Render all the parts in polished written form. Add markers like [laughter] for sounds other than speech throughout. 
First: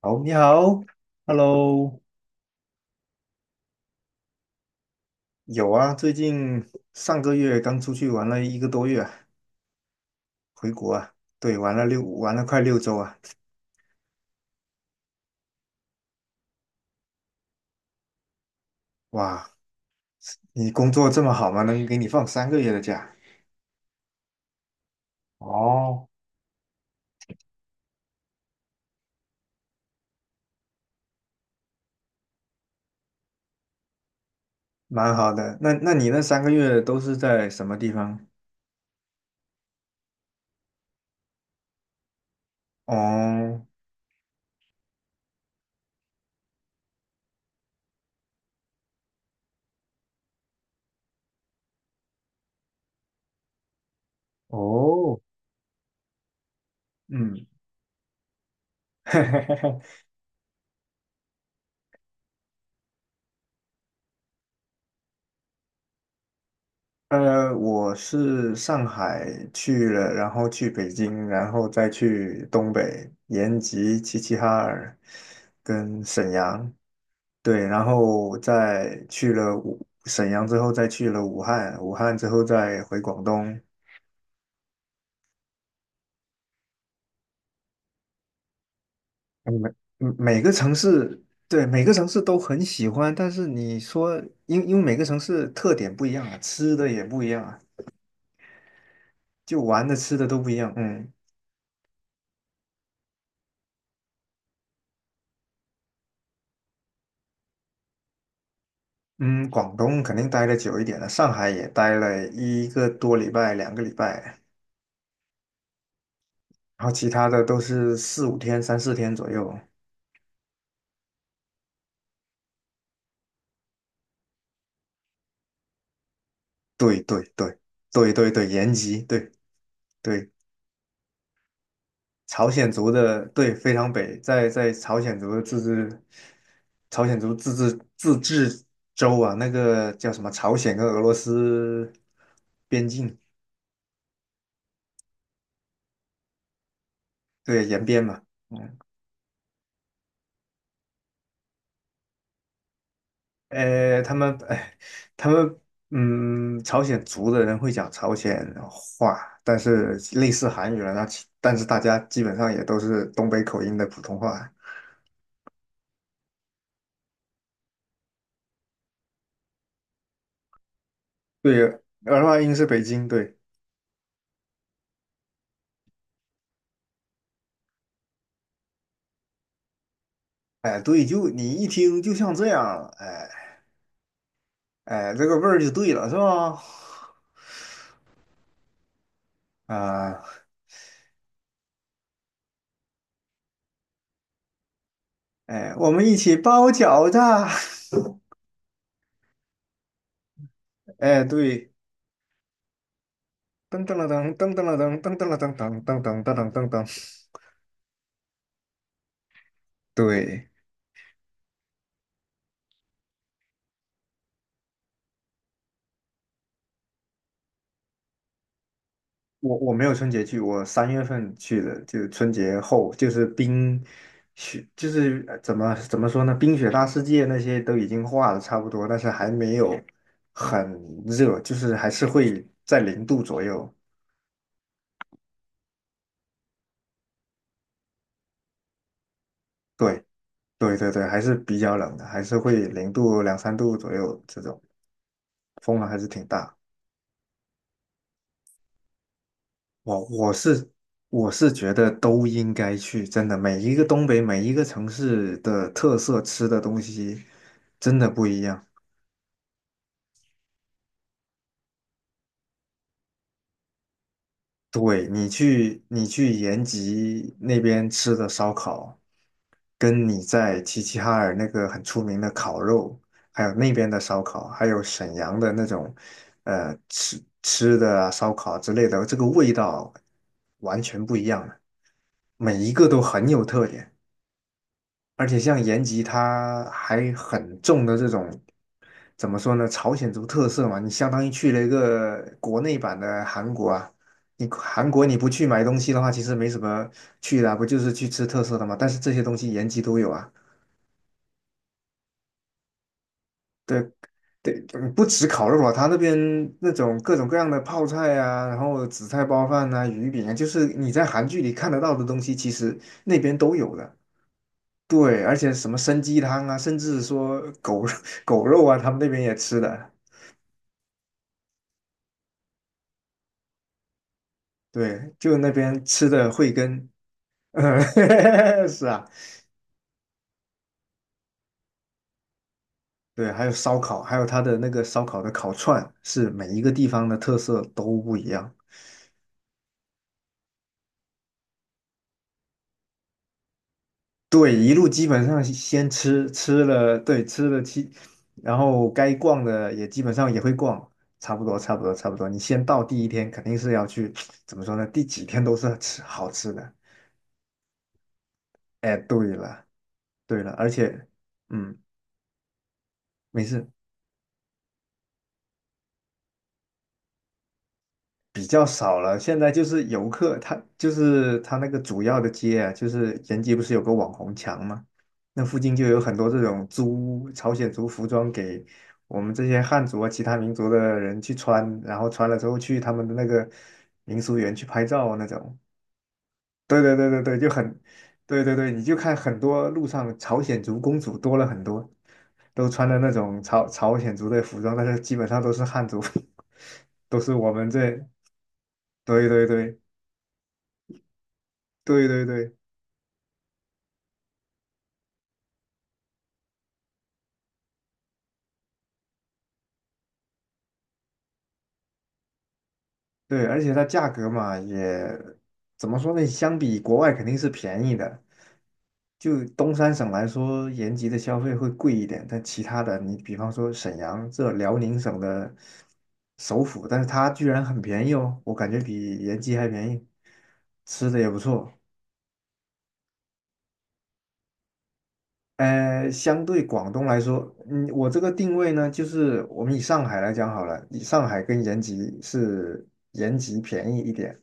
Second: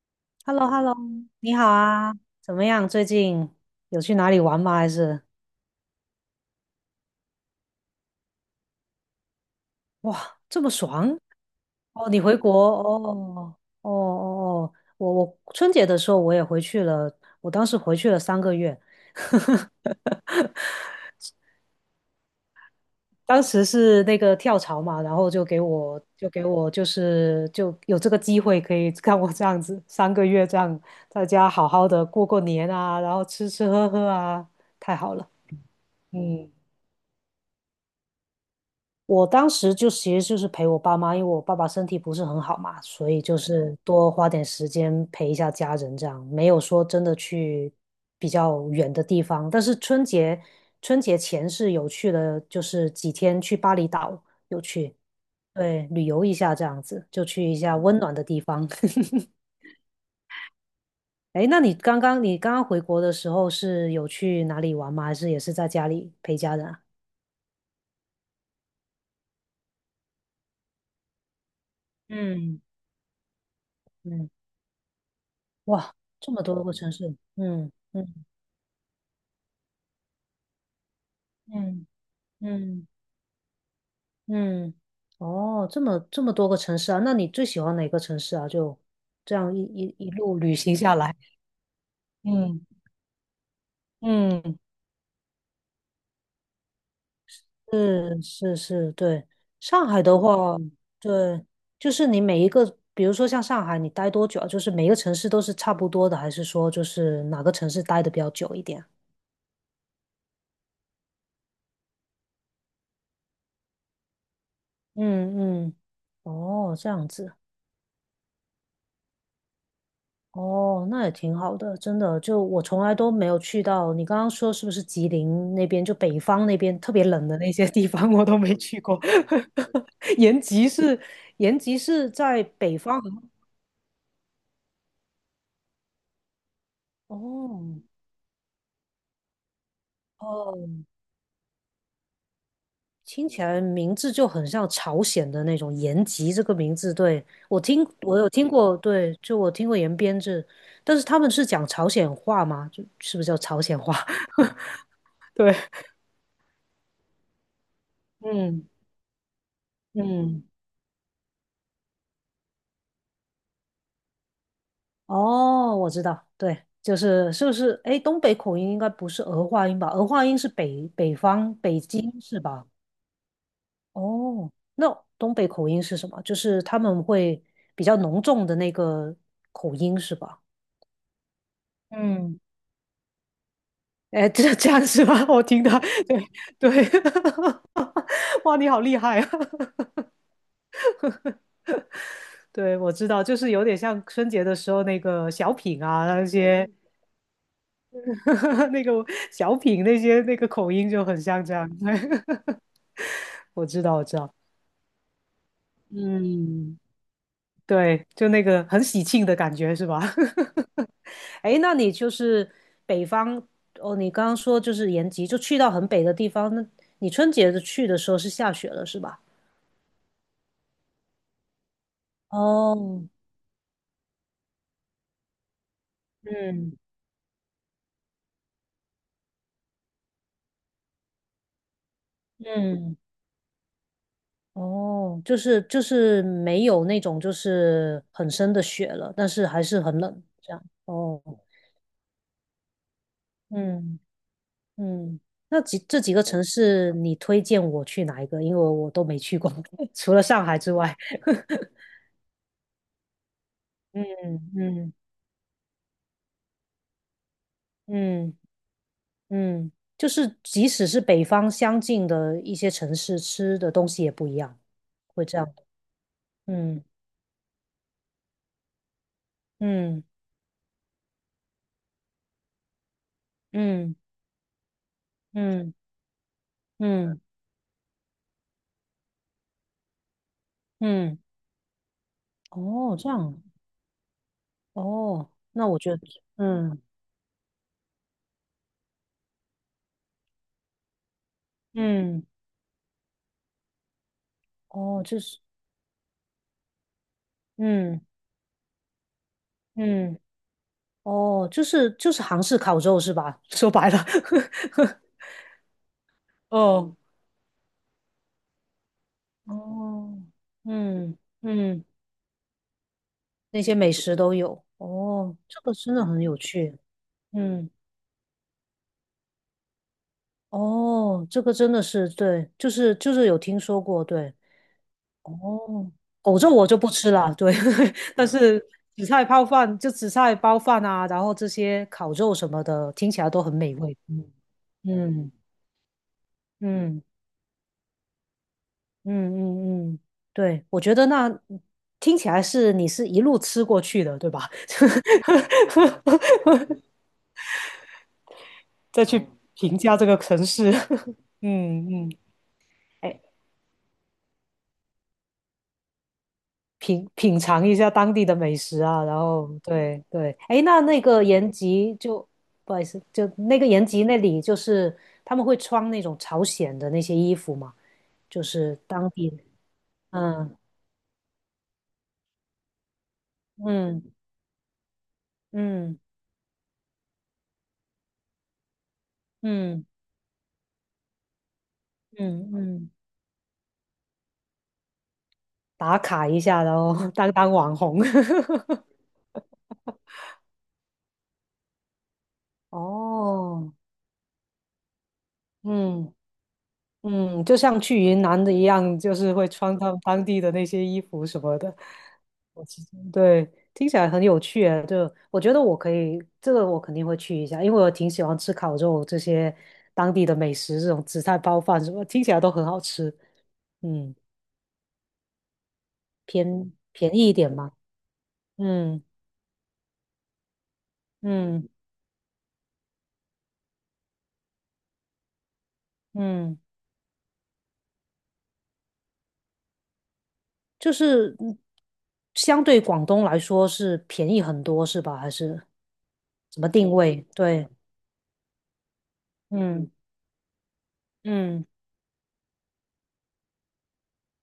好，你 h e l l o h 好 e l l o 你好，Hello。啊，怎么样？最近有去哪里玩吗？还是。有啊，最近上个月刚出去玩了一个多月啊，哇，这么回国啊。爽对，哦！你玩回了国快6周啊。哦哦哦哦，我春节的时候我也回去了，我当时回去了三个月。哇，你工 [laughs] 作这么好吗？能给你放三个月的假？当时是那个跳槽嘛，然后就给我哦，就给我就是就有这个机会可以看我这样子三个月这样在家好好的过过年啊，然后吃吃喝喝啊，太蛮好了，好的。那你那三个嗯。月都是在什么地方？我当时就其实就是陪我爸妈，因为我爸爸身体不是很好嘛，所以就哦，是多花点时间陪一下家人，这样没有说真的去比较远的地方。但是春节前是有去了，就是几天去巴厘岛，有去，哦，对，旅游一下这样子，就去嗯。一下温暖的地方。[laughs] [laughs] 哎那你刚刚回国的时候是有去哪里玩吗？还是也是在家里陪家人啊？我是上海去了，然后去北京，然后再去嗯东北延吉、齐嗯，齐哈尔哇，跟这沈么多阳。个城市，对，嗯然嗯后再去了沈阳之后，再去了武汉，嗯武汉之后再嗯回广东。嗯，哦，这么多个城市啊，那你最喜欢哪个城市啊？就这嗯样一每一一路每个旅城行下来，市，对，每个城市都很嗯喜欢，但是你说，嗯，因每个城市特点不一样啊，吃的也不一样啊，是是是，对。就玩上的海吃的的都不一话，样，嗯。对，就是你每一个，比如说像上海，你待多久啊？就是每个城市都是差不多的，还是说就是哪个城市待的比较久一点？嗯，广东肯定待的久一点了，上海也待了一个多礼拜、2个礼拜，嗯嗯，哦，然这后样其他子。的都是4、5天、3、4天左右。哦，那也挺好的，真的。就我从来都没有去到，你刚刚说是不是吉林那边，就北方那边特对别对冷的那对些地方，对我对都对，没延去过。吉，对 [laughs] 对，延吉是延吉是在朝鲜北族方，的，对，非常北，在朝鲜族的自治，朝鲜族自治哦自治州啊，那个叫什么？朝哦，鲜跟俄罗斯边境，听起来名字就很像朝鲜的那种延吉这个名字。对，我对，延听边我嘛。有听过，对，就我听过延边这，但是他们是讲朝鲜话吗？就是不是叫朝鲜话？他们，[laughs] 哎，他对，们，朝鲜族的人会讲朝鲜嗯话，但是类嗯。似韩语了，但是大家基本上也都是东北口音的普通话。哦，我知道，对，就是是不是？哎，东北口音应该不是儿化音吧？儿化音是北方对，北京儿化是音是吧？北京，对。哦，那东北口音是什么？就是他们会比较浓重的那个口音是吧？哎，对，就你一听就像嗯，这样，哎，哎，这这样是吧？这 [laughs] 个我味儿听就到，对了，是吧？对对，[laughs] 哇，你好厉害啊！啊，[laughs] 对，我知道，就是有点像春节的时候那个小哎，品我们啊，一那起包些 饺子。[laughs] 那个小品那些那个口音 [laughs] 就很哎，像这样。对，[laughs] 我知噔噔道，我了知道。噔，噔噔了噔，噔噔了噔噔噔噔噔噔嗯，噔，对，就那个很喜庆的感觉是吧？[laughs] 对。哎那你就是北方哦，你刚刚说就是延吉，就去到很北的地方，那你春节的去的时候是下雪了是吧？我没有春节去，我3月份去的，就是春节后，哦，就是冰雪，就是怎么说呢，冰雪嗯大世界那些都已经化的差不多，但是还没有很热，就是还是会在嗯，零度左右。哦，就是没有那种就是很深的雪了，但是还是很对冷，这样。对对对，哦，还是比较冷的，还是会零度2、3度左嗯右这种，嗯，那几风还这是几个挺城大。市你推荐我去哪一个？因为我都没去过，[laughs] 我除了我上海是之外。我是觉得都应该去，真的，嗯每一个城嗯。市的特色吃的东西真的不嗯一样。嗯，就是即使是北方相近的一些城市，吃的东西也不一样，对，会这样的。你去延嗯吉那边吃的烧烤，嗯跟你在齐齐哈尔那个很出名的烤肉，还有那边嗯的烧烤，还有沈阳的那嗯种，嗯吃的啊烧烤之类的，这个味道完全不嗯，一样的，每一个哦，都这很样，有特点。而哦，且像那我延觉得，吉，它嗯还很重的这种，怎么说呢？朝鲜族特色嘛，你相当于去了一个嗯，国内版的韩国啊。你韩哦，国你就不是，去买东西的话，其实没什么去的啊不就是嗯去吃特色的嘛？但是这些东西延吉都有嗯，啊。哦，就是韩式烤肉是吧？[laughs] 说白对了，[laughs] 对，不止烤肉啊，他那边那哦种各种各样的泡菜啊，然后紫菜包饭啊、鱼哦，饼啊，就是你在嗯韩剧里看得嗯，到的东西，其实那边都那些有美的。食都有，对，而哦，且这什个么真参的鸡很有汤啊，甚趣。至说嗯。狗 [laughs] 狗肉啊，他们那边也吃的。哦，这个真的是对，就是有听说过，对。对，就那边哦，吃的狗肉慧我就根。不吃了，[laughs] 对。[laughs] 但是嗯，是紫啊。菜泡饭，就紫菜包饭啊，然后这些烤肉什么的，听起来对，都还有很美烧味。烤，还嗯有他的那个烧烤的嗯烤串，是每一个地嗯方的特色都不一样。嗯嗯嗯，对，我觉得那听起来是你是一路吃过去的，对吧？对，一路基本上先吃 [laughs] 吃了，对，吃了七，然后再该去逛的评也价基这本个上也城会市。逛，差 [laughs] 不多，差不嗯多，差嗯，不多。你先到第一哎，天肯定是要去，[tsk] 怎么说呢？第几天都是吃好吃的。品尝一下当地的美食哎，啊，然对后了。对对，对了，哎，而那那且，个延嗯，吉就不好意思，就没那个事。延吉那里就是他们会穿那种朝鲜的那些衣服嘛，就比较是少当了。现地，在就是游客，嗯他就是他那个主要的街啊，就是延吉不是有个嗯网红墙吗？那附近就嗯有很多这种租朝鲜族服装给我们这些嗯汉族啊、其他民族的人去穿，然后穿了之嗯后去嗯，他们的那个民俗园去拍照啊那种。打卡一下，然对后 对 [laughs] 对对当对，就当网很，红，对对对，你就看很多路上朝鲜族公主多了很多，都 [laughs] 穿的那种哦，朝鲜族的服装，但是基本上都是汉族。嗯。[laughs] 都是嗯，我就们像去这，云南的一样，就对是对会穿对他们当地的那些衣服什么的。对对对。我其实对，听起来很有趣诶，就我觉得我可以，这个我肯定会去一下，因为我挺喜欢吃烤肉这些当地的美食，这种紫菜包饭什么，听起来都很好吃。对，而且它价嗯，格嘛，也怎么说呢？相偏比国外便肯宜一定是点嘛。便宜的。嗯就东三省来说，延吉的消费会嗯贵一点，但其他的，你比方说沈阳，这辽宁省的嗯，首府，但是它居然很便宜哦，我感觉比延吉还便宜，就吃的也是不嗯错。相对广东来说是便宜很多是吧？还是相怎对么广定东来位？说，对，我这个定位呢，就是我们以嗯上海来讲好了，以上海跟嗯延吉是延吉便宜一点，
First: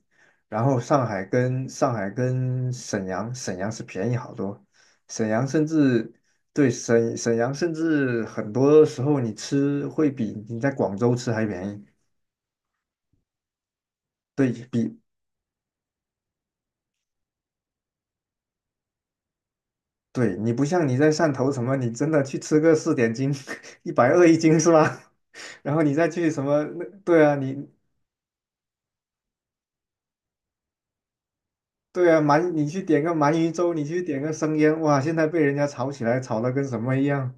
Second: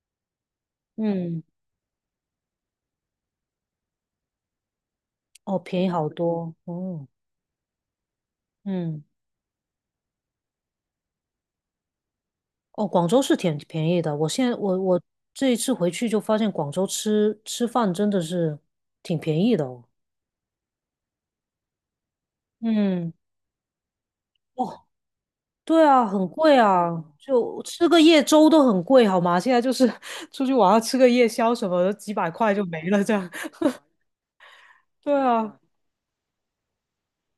然后嗯。上海跟沈阳，沈阳是便宜好多，沈阳哦，甚便宜好至多对哦，沈阳甚至很多时嗯，候你吃会比你在广州吃还便宜。哦，广州是挺便宜的。我现对在我比我这一次回去就发现广州吃吃饭真的是挺便宜的哦。对你不像你在汕头什么，你真的去吃个四点嗯，斤。[laughs] 120一斤是哦，吧？[laughs] 然后对你啊，再很去什贵么那？啊，对啊，就你吃个夜粥都很贵，好吗？现在就是 [laughs] 出去晚上吃个夜宵什么的，对几啊，百块就你去没了点个这样。鳗鱼 [laughs] 粥，你去点个生腌，哇，对现在被人啊，家炒起来，炒的跟什么一样。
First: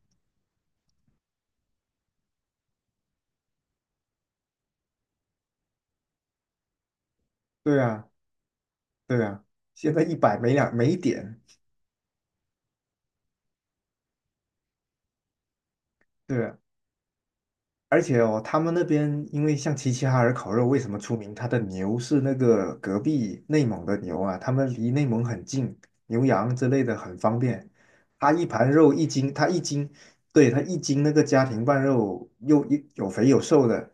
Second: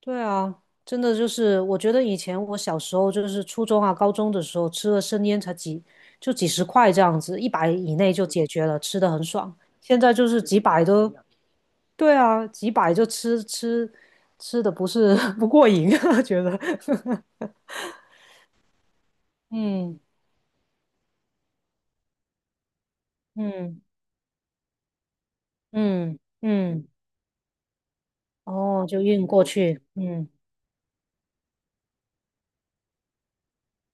对啊，真的就是，我觉得以前我小时候就是初中啊、高中的时候吃了生腌才几就几十块这样子，一百对以啊，内就解决了，吃的很对啊，爽。现现在在一就百是没几两百没一都，点。对啊，几百就吃吃吃的不是 [laughs] 不过瘾，[laughs] 觉对啊，得，[laughs] 而且哦，他们那边因为像齐嗯齐哈尔烤肉为什么出名？他的牛是那个隔壁内嗯蒙的牛啊，他们离内蒙很近，嗯牛羊之类嗯，的很方便。他一盘哦，肉就一运斤，过他一去，斤，嗯对，他一斤那个家庭拌肉又有肥有瘦的，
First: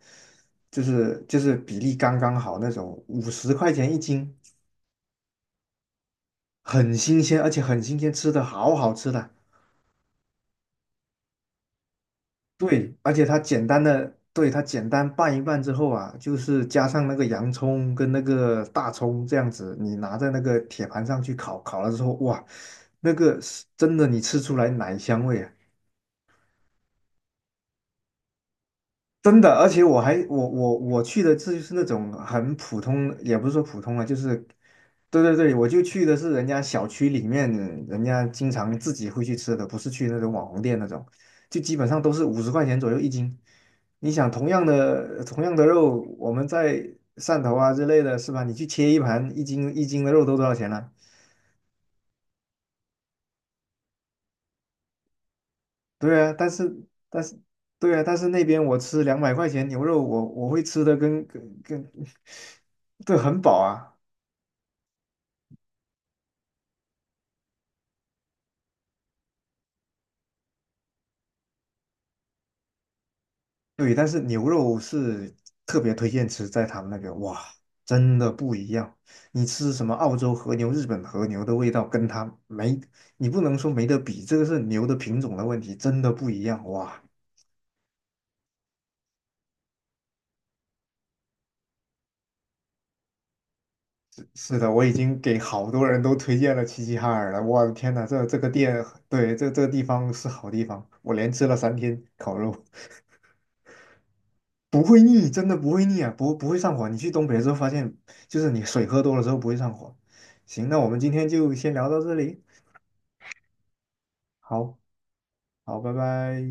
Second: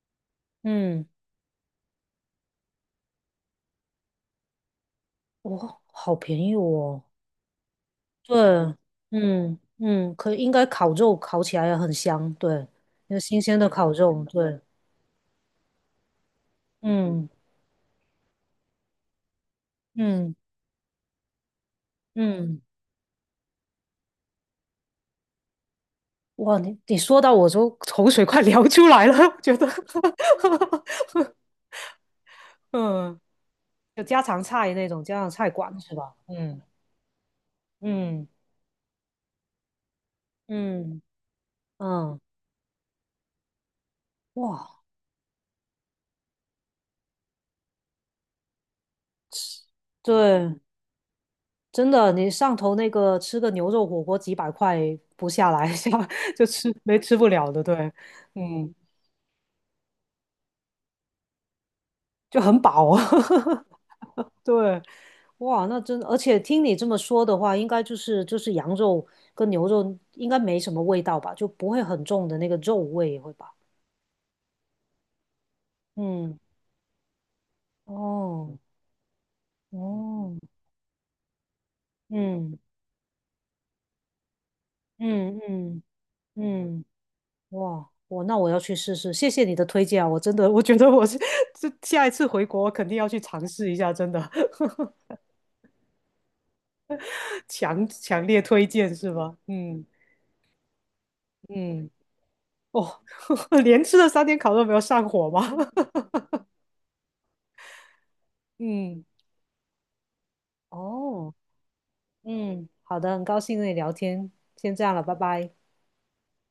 嗯，就是比例刚刚好那种，五十块钱一斤。哇，好便宜很哦。新鲜，而且很新鲜，吃对，的好好吃的。嗯嗯，可应该烤肉烤起来也很香，对，对，而有且它新鲜简的单烤的，肉，对，对，它简单拌一拌之后啊，就是加上那个嗯洋葱跟那个大葱这样子，你拿在嗯那个铁盘上去烤，烤了之后，哇，嗯，那个是真的，你吃出来奶香味啊。哇，你说到我都口水快流出来了，[laughs] 真的，觉得，而且我还我我我去的这 [laughs] 就是那种很普通，嗯，也不是说普通有啊，就家是常菜那种家对常对菜对，我馆就是去吧？的是人家嗯小区里面，人家嗯经常自己会去吃的，不是去那种网红店那嗯种，就基本上都嗯，是五十块钱左右一斤。你想哇，同样的肉，我们在汕头啊之类的，是吧？你去切一盘一斤一斤的肉都多少对，钱了？真的，你上头那个吃个牛肉火锅几百块不下来，[laughs] 下对啊，就但吃是没吃但不是了的，对，那边嗯，我吃200块钱牛肉，我会吃的跟跟跟。就很饱啊。[laughs] 对，很 [laughs] 饱啊。对，哇，那真而且听你这么说的话，应该就是羊肉跟牛肉应该没什么味道吧，就不会很重的那个肉味，会吧？对，但是牛肉是特别推荐嗯，吃在他们那边，哇，真的不哦，一样。你吃什么澳洲哦，和牛、日本和牛的味道，跟它嗯没，你不能说没得比，这个是牛的品种嗯的问题，嗯真的不一样。嗯，哇，哇，我那我要去试试，谢谢你的推荐啊，我真的我觉得我是 [laughs] 这下一次回国我肯定要去尝试一下，真的，是的，我已经给好多人都推荐了齐齐哈尔了。[laughs] 我的强天呐，强这烈个推店，荐是对，吧？这个地嗯方是好地方，我连吃了三嗯，天烤肉，哦，[laughs] 连吃了三天烤肉没有不会上火腻，吗？真的不会腻啊，不会上火。你去东北之后发现，就是 [laughs] 你水喝嗯，多了之后不会上火。行，那我们今天哦。就先聊到这里。嗯，好的，很高兴跟你聊天，先好，这样了，拜拜。好，拜拜。